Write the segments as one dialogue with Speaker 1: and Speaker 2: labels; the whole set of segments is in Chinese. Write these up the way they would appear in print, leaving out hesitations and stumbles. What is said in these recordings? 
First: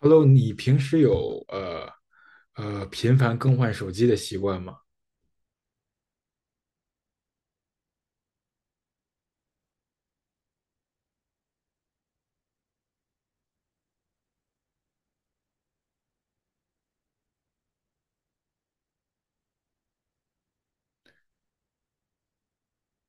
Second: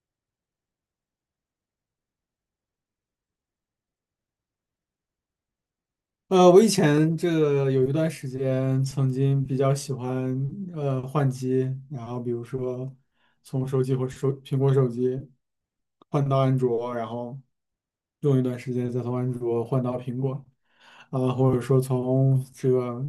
Speaker 1: Hello，你平时有频繁更换手机的习惯吗？
Speaker 2: 我以前这个有一段时间曾经比较喜欢换机，然后比如说从手机或手苹果手机换到安卓，然后用一段时间再从安卓换到苹果，啊、或者说从这个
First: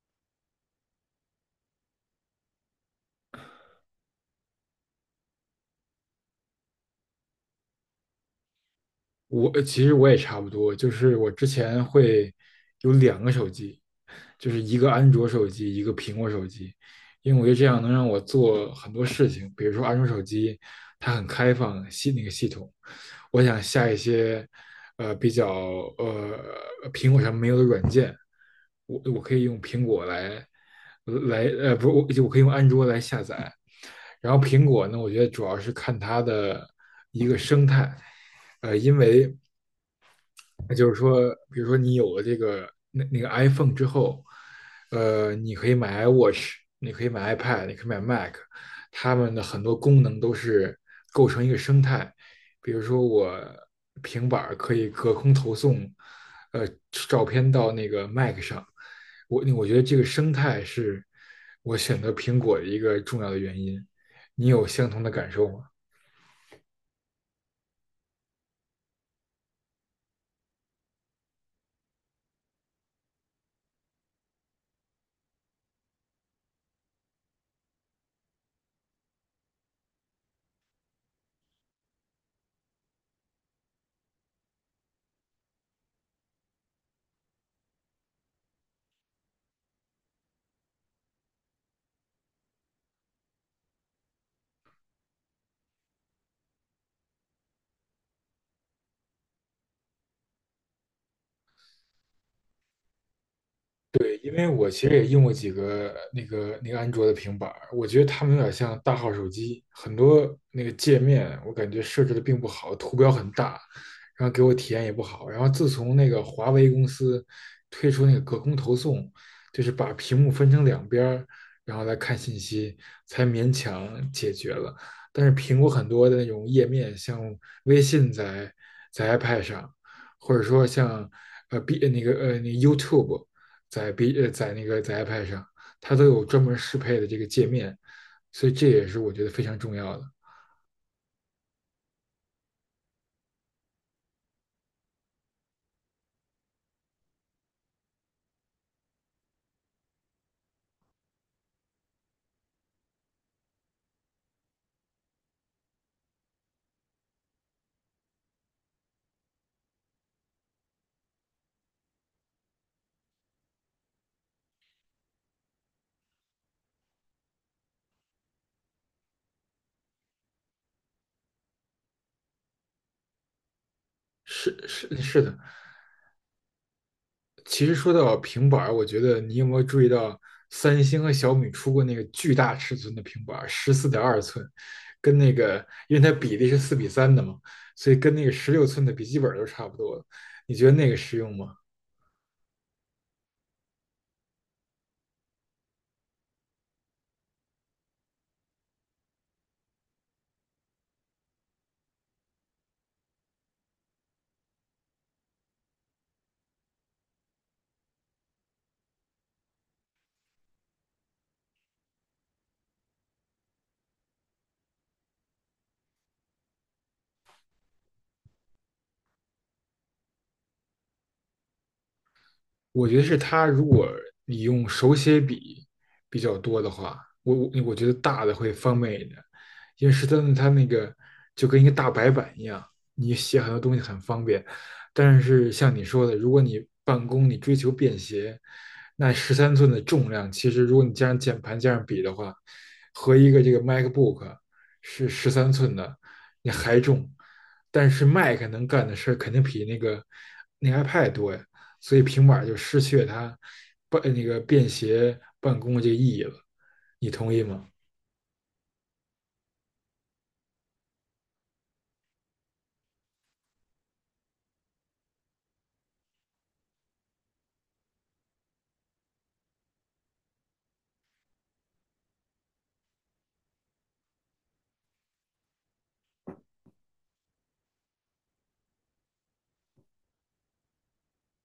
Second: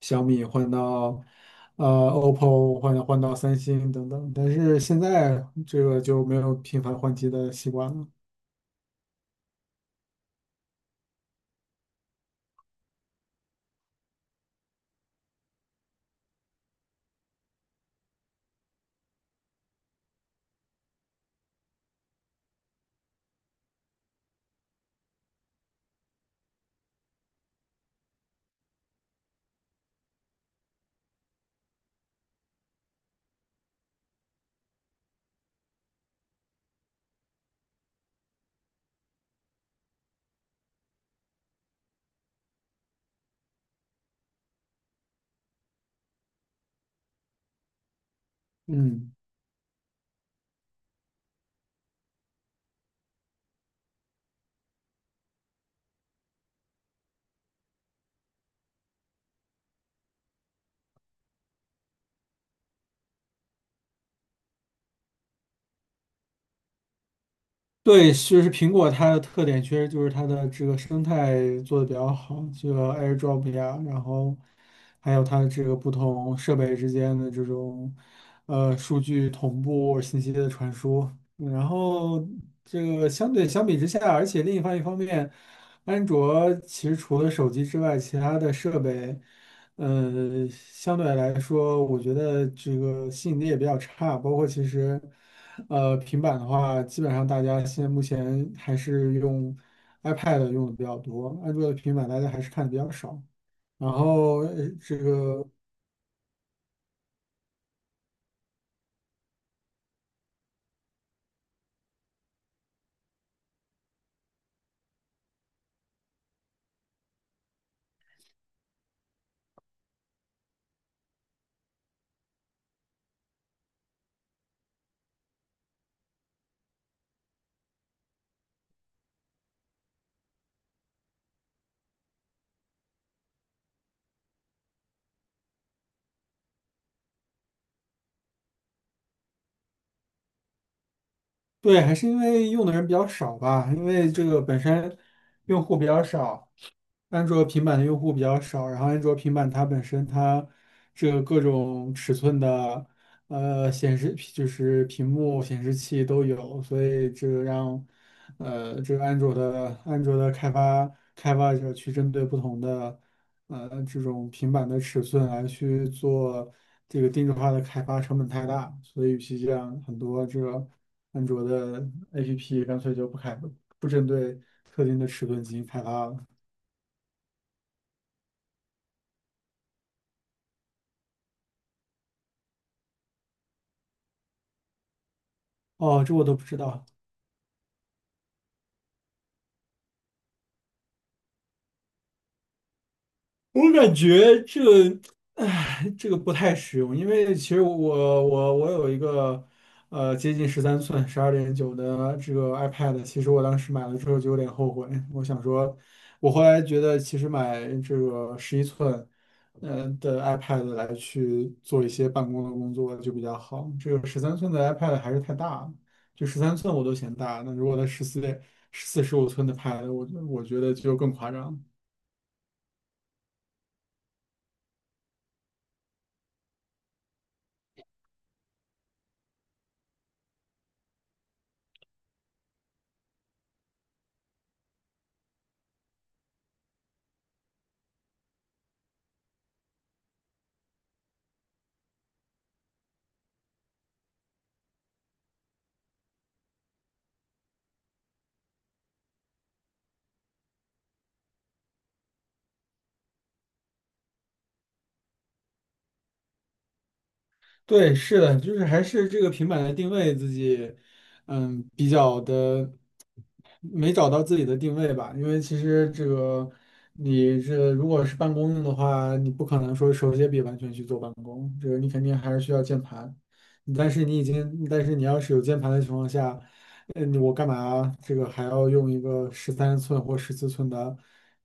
Speaker 2: 小米换到OPPO 换到三星等等，但是现在这个就没有频繁换机的习惯了。
Speaker 1: 其实我也差不多，就是我之前会有2个手机，就是一个安卓手机，一个苹果手机，因为我觉得这样能让我做很多事情，比如说安卓手机它很开放那个系统，我想下一些比较呃苹果上没有的软件，我可以用苹果来不是我可以用安卓来下载，然后苹果呢，我觉得主要是看它的一个生态。呃。那就是说，比如说你有了这个那个 iPhone 之后，你可以买 iWatch，你可以买 iPad，你可以买 Mac，它
Speaker 2: 嗯。
Speaker 1: 们的很多功能都是构成一个生态。比如说，我平板儿可以隔空投送，呃，照片到那个 Mac 上。我觉得这个生态是我选择苹果的一个重要的原因。你有相同的感受吗？
Speaker 2: 对，就是苹果它的特点确实就是它的这个生态做的比较好，这个 AirDrop 呀，然后还有它的这个不同设备之间的这种数据同步、信息的传输，嗯然后这个相比之下，而且另一方面，安卓其实除了手机之外，其他的设备。嗯，相对来说，我觉得这个吸引力也比较差。包括其实，平板的话，基本上大家现在目前还是用 iPad 用的比较多，安卓的平板大家还是看的比较少。然
Speaker 1: 对，因
Speaker 2: 后，
Speaker 1: 为我其实也用过几个那个安卓的平板儿，我觉得他们有点像大号手机，很多那个界面我感觉设置的并不好，图标很大，然后给我体验也不好。然后自从那个华为公司推出那个隔空投送，就是把屏幕分成两边儿，然后来看信息，才勉强解决了。但是苹果很多的那种页面，像微信在 iPad 上，或者说像呃 B 呃那个呃那个 YouTube。在 B 呃在那个在 iPad 上，它都有专门适配的这个界面，所以这也是我觉得非常重要的。
Speaker 2: 对，还是因为用的人比较少吧，因为这个本身用户比较少。安卓平板的用户比较少，然后安卓平板它本身它这个各种尺寸的显示就是屏幕显示器都有，所以这个让安卓的开发者去针对不同的这种平板的尺寸来去做这个定制化的开发，成本太大，所以与其这样，很多这个安卓的 APP 干脆就不开不针对
Speaker 1: 是
Speaker 2: 特
Speaker 1: 是
Speaker 2: 定的
Speaker 1: 是
Speaker 2: 尺
Speaker 1: 的，
Speaker 2: 寸进行开发了。
Speaker 1: 其实说到平板我觉得你有没有注意到，三星和小米出过那个巨大尺寸的平板儿，14.2寸，跟那个因为
Speaker 2: 哦，这
Speaker 1: 它
Speaker 2: 我都
Speaker 1: 比
Speaker 2: 不
Speaker 1: 例是
Speaker 2: 知
Speaker 1: 四
Speaker 2: 道。
Speaker 1: 比三的嘛，所以跟那个16寸的笔记本都差不多了。你觉得那个实用吗？
Speaker 2: 我感觉这个，唉，这个不太实用，因为其实我我有一个接近13寸12.9的这个 iPad,其实我当时买了之后就有点后悔，我想说，我后来觉得其实买这个11寸的 iPad 来去做一些办公的工作就比较好，这个十三寸的 iPad 还是太大了，就十三寸我都嫌大，那如果它14 15寸的 Pad,我觉得就更夸张。
Speaker 1: 我觉得是它，如果你用手写笔比较多的话，我觉得大的会方便一点，因为十三寸它那个就跟一个大白板一样，你写很多东西很方便。但是像你说的，如果你办公你追求便携，那十三寸的重量其实如果你加上键盘加上笔的话，和一个这个 MacBook 是13寸的，你还重，但是 Mac 能干的事儿肯定比那个iPad 多呀。所以平板就失去了它那个便携办公的这个意义了。你同意吗？
Speaker 2: 对，是的，就是还是这个平板的定位自己，嗯，比较的。没找到自己的定位吧，因为其实这个你这如果是办公用的话，你不可能说手写笔完全去做办公，这个你肯定还是需要键盘。但是你已经，但是你要是有键盘的情况下，呃，你我干嘛这个还要用一个13寸或14寸的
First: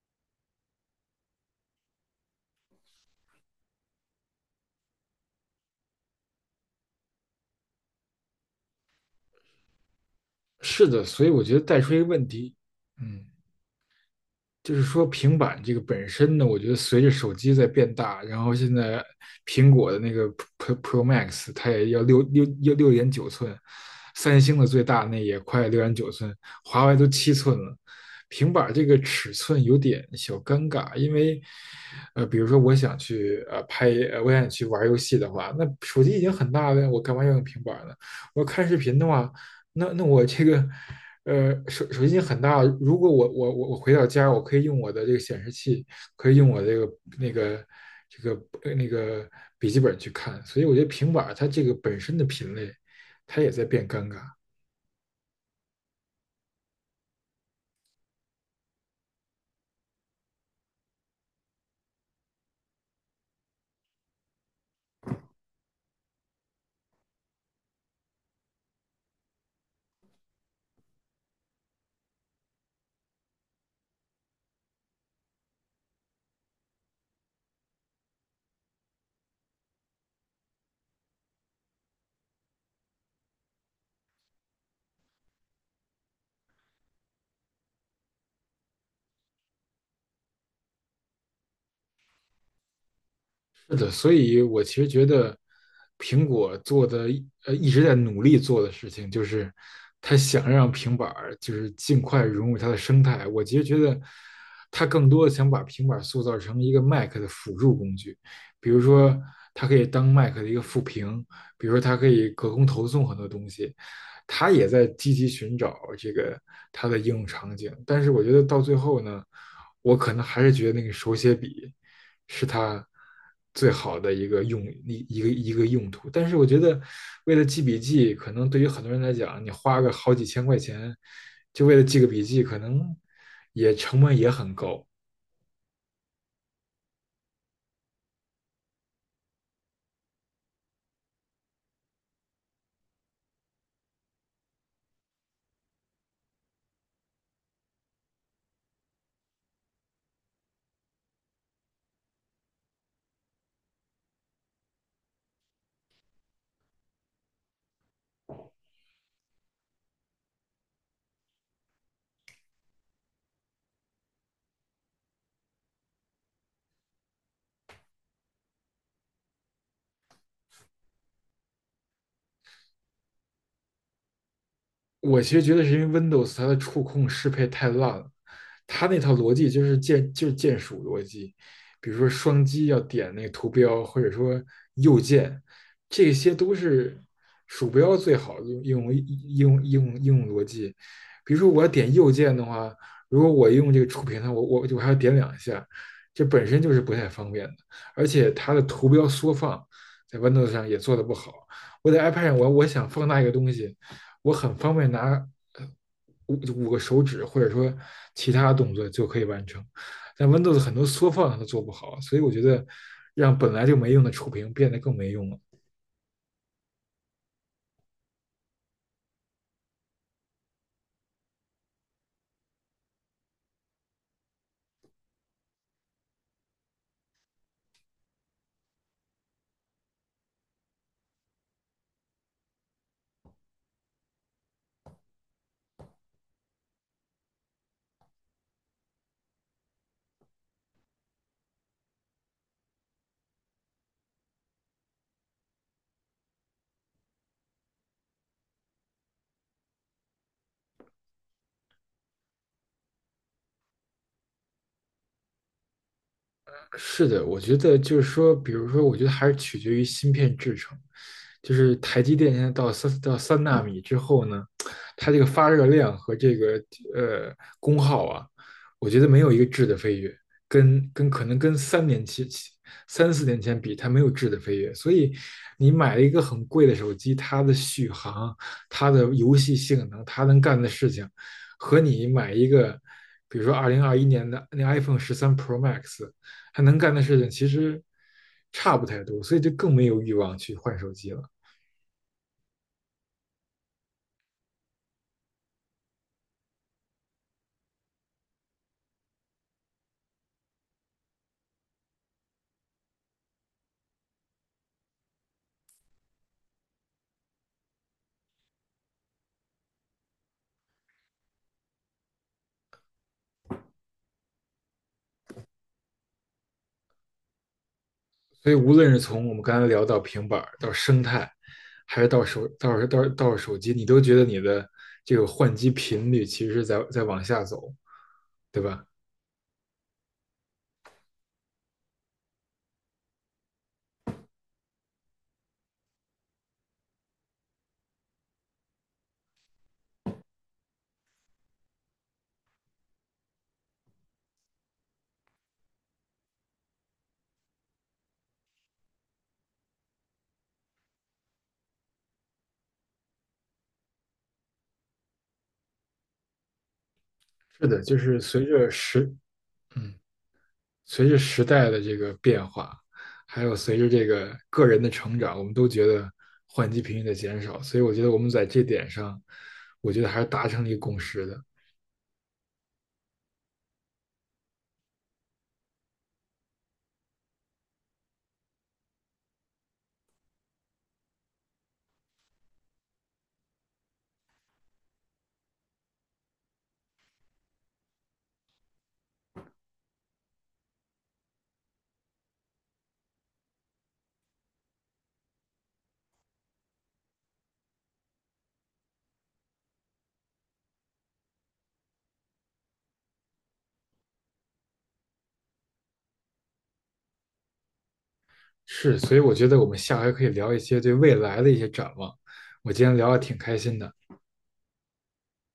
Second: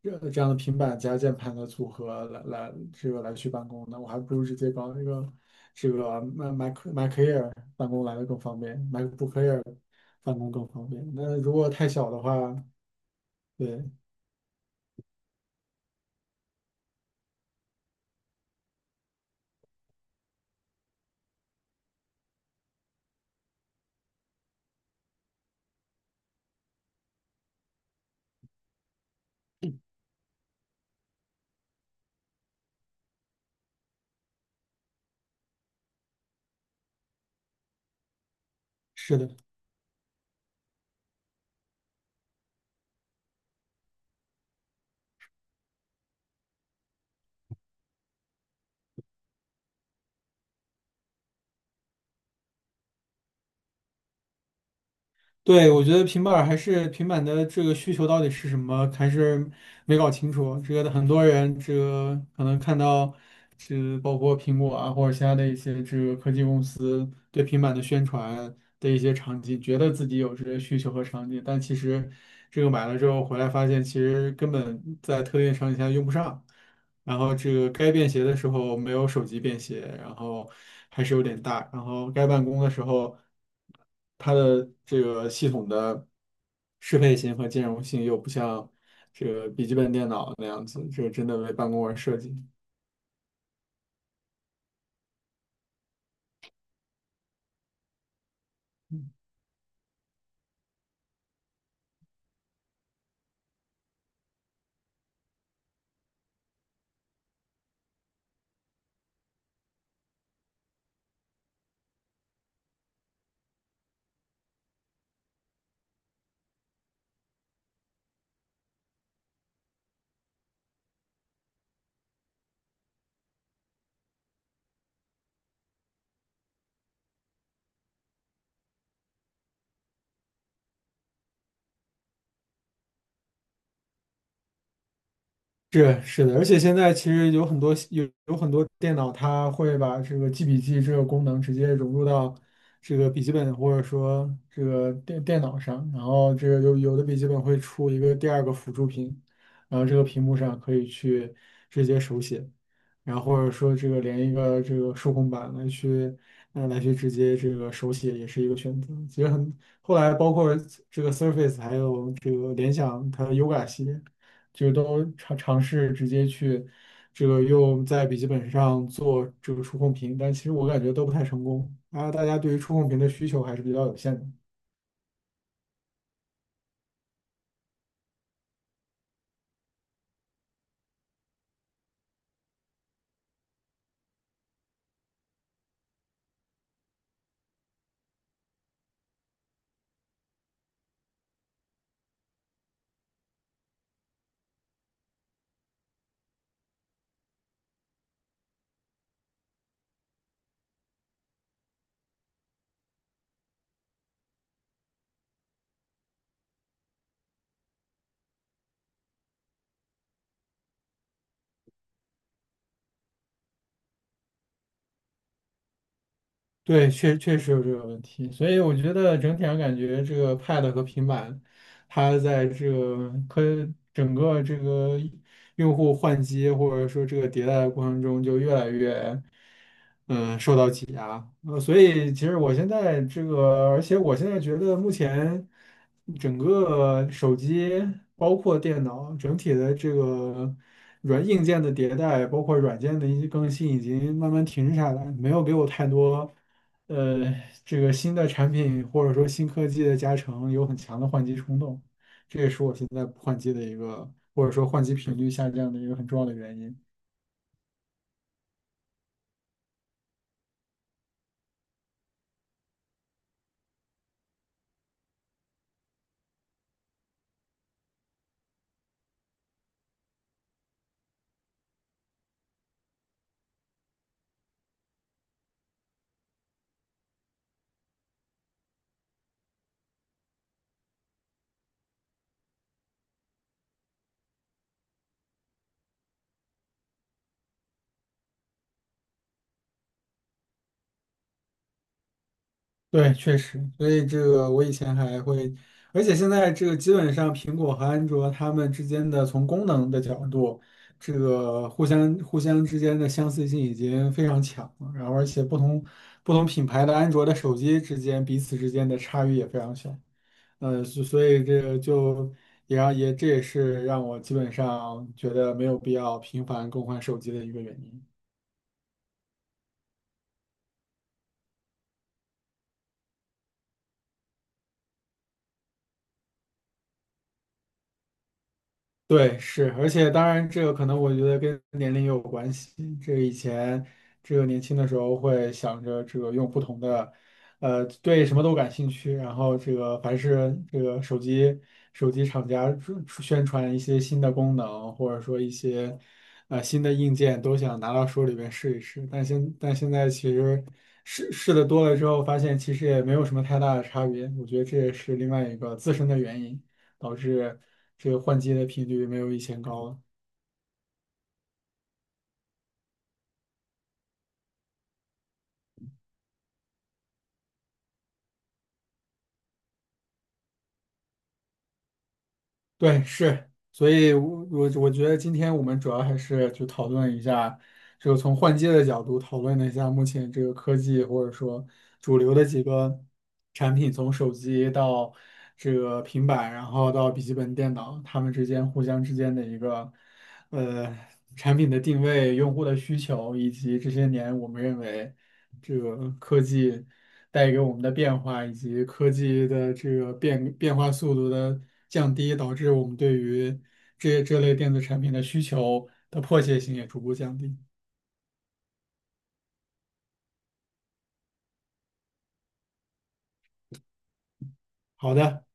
Speaker 2: 这样的平板加键盘的组合来来这个来去办公呢？我还不如直接搞一个这个 Mac Air 办公来的更方便，MacBook Air 办公更
Speaker 1: 是
Speaker 2: 方
Speaker 1: 的，
Speaker 2: 便。
Speaker 1: 所以
Speaker 2: 那
Speaker 1: 我
Speaker 2: 如
Speaker 1: 觉得
Speaker 2: 果
Speaker 1: 带
Speaker 2: 太
Speaker 1: 出一个
Speaker 2: 小的
Speaker 1: 问
Speaker 2: 话，
Speaker 1: 题，嗯。
Speaker 2: 对，
Speaker 1: 就是说平板这个本身呢，我觉得随着手机在变大，然后现在苹果的那个 Pro Max 它也要六点九寸，三星的最大那也快六点九寸，华为都7寸了。平板这个尺寸有点小尴尬，因为，比如说我想去拍，我想去玩游戏的话，那手机已经很大了，我干嘛要用平板呢？我看视频的
Speaker 2: 是
Speaker 1: 话，
Speaker 2: 的，
Speaker 1: 那我这个手机已经很大了。如果我回到家，我可以用我的这个显示器，可以用我那个这个笔记本去看。所以我觉得平板儿它这个本身的品类，它也在变尴尬。
Speaker 2: 对，我觉得平板儿还是平板的这个需求到底是什么，还是没搞清楚。这个很多人，这个可能看到，是包括苹果啊或者其他的一些这个科技公司对平板的宣传的一些场景，觉得自己有这些需求和场景，但其实这个买了之后回来发现，其实根本在特定场景下用不上。然后这个该便携的时候没有手机便携，然后还是有点大，然后该办公的时候，它的这个系统的适配性和兼容性又不像这个笔记本电脑那样子，这个真的为办公而设计。
Speaker 1: 是的，所以我其实觉得苹果做的一直在努力做的事情，就是他想让平板儿就是尽快融入它的生态。我其实觉得他更多的想把平板儿塑造成一个 Mac 的辅助工具，比如说它可以当 Mac 的一个副屏，比如说它可以隔空投送很多东西，他也在积极寻找这个它的应用场景。但是我觉得到最后呢，我可能还是觉得那个手写笔。是它最好的一个用一一个一个用途。但是我觉得，为了记笔记，可能对于很多人来讲，你花个好几千块钱，就为了记个笔记，可能也成本也很高。
Speaker 2: 是是的，而且现在其实有有很多电脑，它会把这个记笔记这个功能直接融入到这个笔记本或者说这个电脑上，然后这个有的笔记本会出一个第二个辅助屏，然后这个屏幕上可以去直接手写，然后或者说这个连一个这个数控板来去直接这个手写也是一个选择。其实很后来包括这个 Surface 还有这个联想它的 Yoga 系列。就都尝试直接去这个用在笔记本上做这个触控屏，但其实我感觉都不太成功啊。然后大家对于触控屏的需求还是比较有限的。
Speaker 1: 我其实觉得是因为 Windows 它的触控适配太烂了，它那套逻辑就是键鼠逻辑，比如说双击要点那个图标，或者说右键，这些都是鼠标最好的应用逻辑。比如说我要点右键的话，如果我用这个触屏的，我还要点2下，这本身就是不太方便的，而且它的图标缩放在 Windows 上也做的不好。我在 iPad 上我想放大一个东西。我很方便拿呃五五个手指或者说其他动作就可以完成。但 Windows 很多缩放它都做不好，所以我觉得让本来就没用的触屏变得更没用了。
Speaker 2: 对，确实有这个问题，所以我觉得整体上感觉这个 Pad 和平板，它在这个整个这个用户换机或者说这个迭代的过程中，就越来越，所以其实我现在这个，而且我现在觉得目前整个手机包括电脑整体的这个软硬件的迭代，包括软件的一些更新，已经慢慢停滞下来，没有给我太多呃这个新的产品或者说新科技的加成有很强的换机冲动，这也是我现在不换机的一个或者说换机频率下降的一个很重要的原因。
Speaker 1: 是的，我觉得就是说，比如说，我觉得还是取决于芯片制成。就是台积电现在到3纳米之后呢，它这个发热量和这个呃功耗啊，我觉得没有一个质的飞跃，可能跟3年前三四年前比，它没有质的飞跃。所以你买了一个很贵的手机，它的续航、它的游戏性能、它能干的事情，和你买一个。比如说，2021年的那 iPhone 13 Pro Max，他能干的事情其实差不太多，所以就更没有欲望去换手机了。
Speaker 2: 对，确实，所以这个我以前还会，而且现在这个基本上苹果和安卓它们之间的从功能的角度，这个互相之间的相似性已经非常强了，然后而且不同品牌的安卓的手机之间彼此之间的差异也非常小，所以这个就也这也是让我基本上觉得没有必要频繁更换手机的一个原因。
Speaker 1: 所以无论是从我们刚才聊到平板到生态，还是到手到到到手机，你都觉得你的这个换机频率其实是在往下走，对吧？
Speaker 2: 对，是，而且当然，这个可能我觉得跟年龄也有关系。这个以前，这个年轻的时候会想着这个用不同的，呃，对什么都感兴趣，然后这个凡是这个手机厂家出宣传一些新的功能，或者说一些新的硬件，都想拿到手里边试一试。但现在其实试试的多了之后，发现其实也没有什么太大的差别。我觉得这也是另外一个自身的原因。导致
Speaker 1: 是的，就
Speaker 2: 这
Speaker 1: 是
Speaker 2: 个换机的频率没有以前高
Speaker 1: 嗯
Speaker 2: 了。
Speaker 1: 随着时代的这个变化，还有随着这个个人的成长，我们都觉得换机频率的减少。所以我觉得我们在这点上，我觉得还是达成了一个共识的。
Speaker 2: 对，是，所以我我觉得今天我们主要还是就讨论一下，就从换机的角度讨论了一下目前这个科技或者说主流的几个产品，从手机到这个平板，然后到笔记本电脑，它们之间互相之间的一个。呃，产品的定位、用户的需求，以及这些年我们认为这个科技带给我们的变化，以及科技的这个变化速度的降低，导致我们对于这类电子产品的需求的迫切性也逐步降低。
Speaker 1: 是，所以我觉得我们下回可以聊一些对未来的一些展望。我今天聊的挺开心的。
Speaker 2: 好的。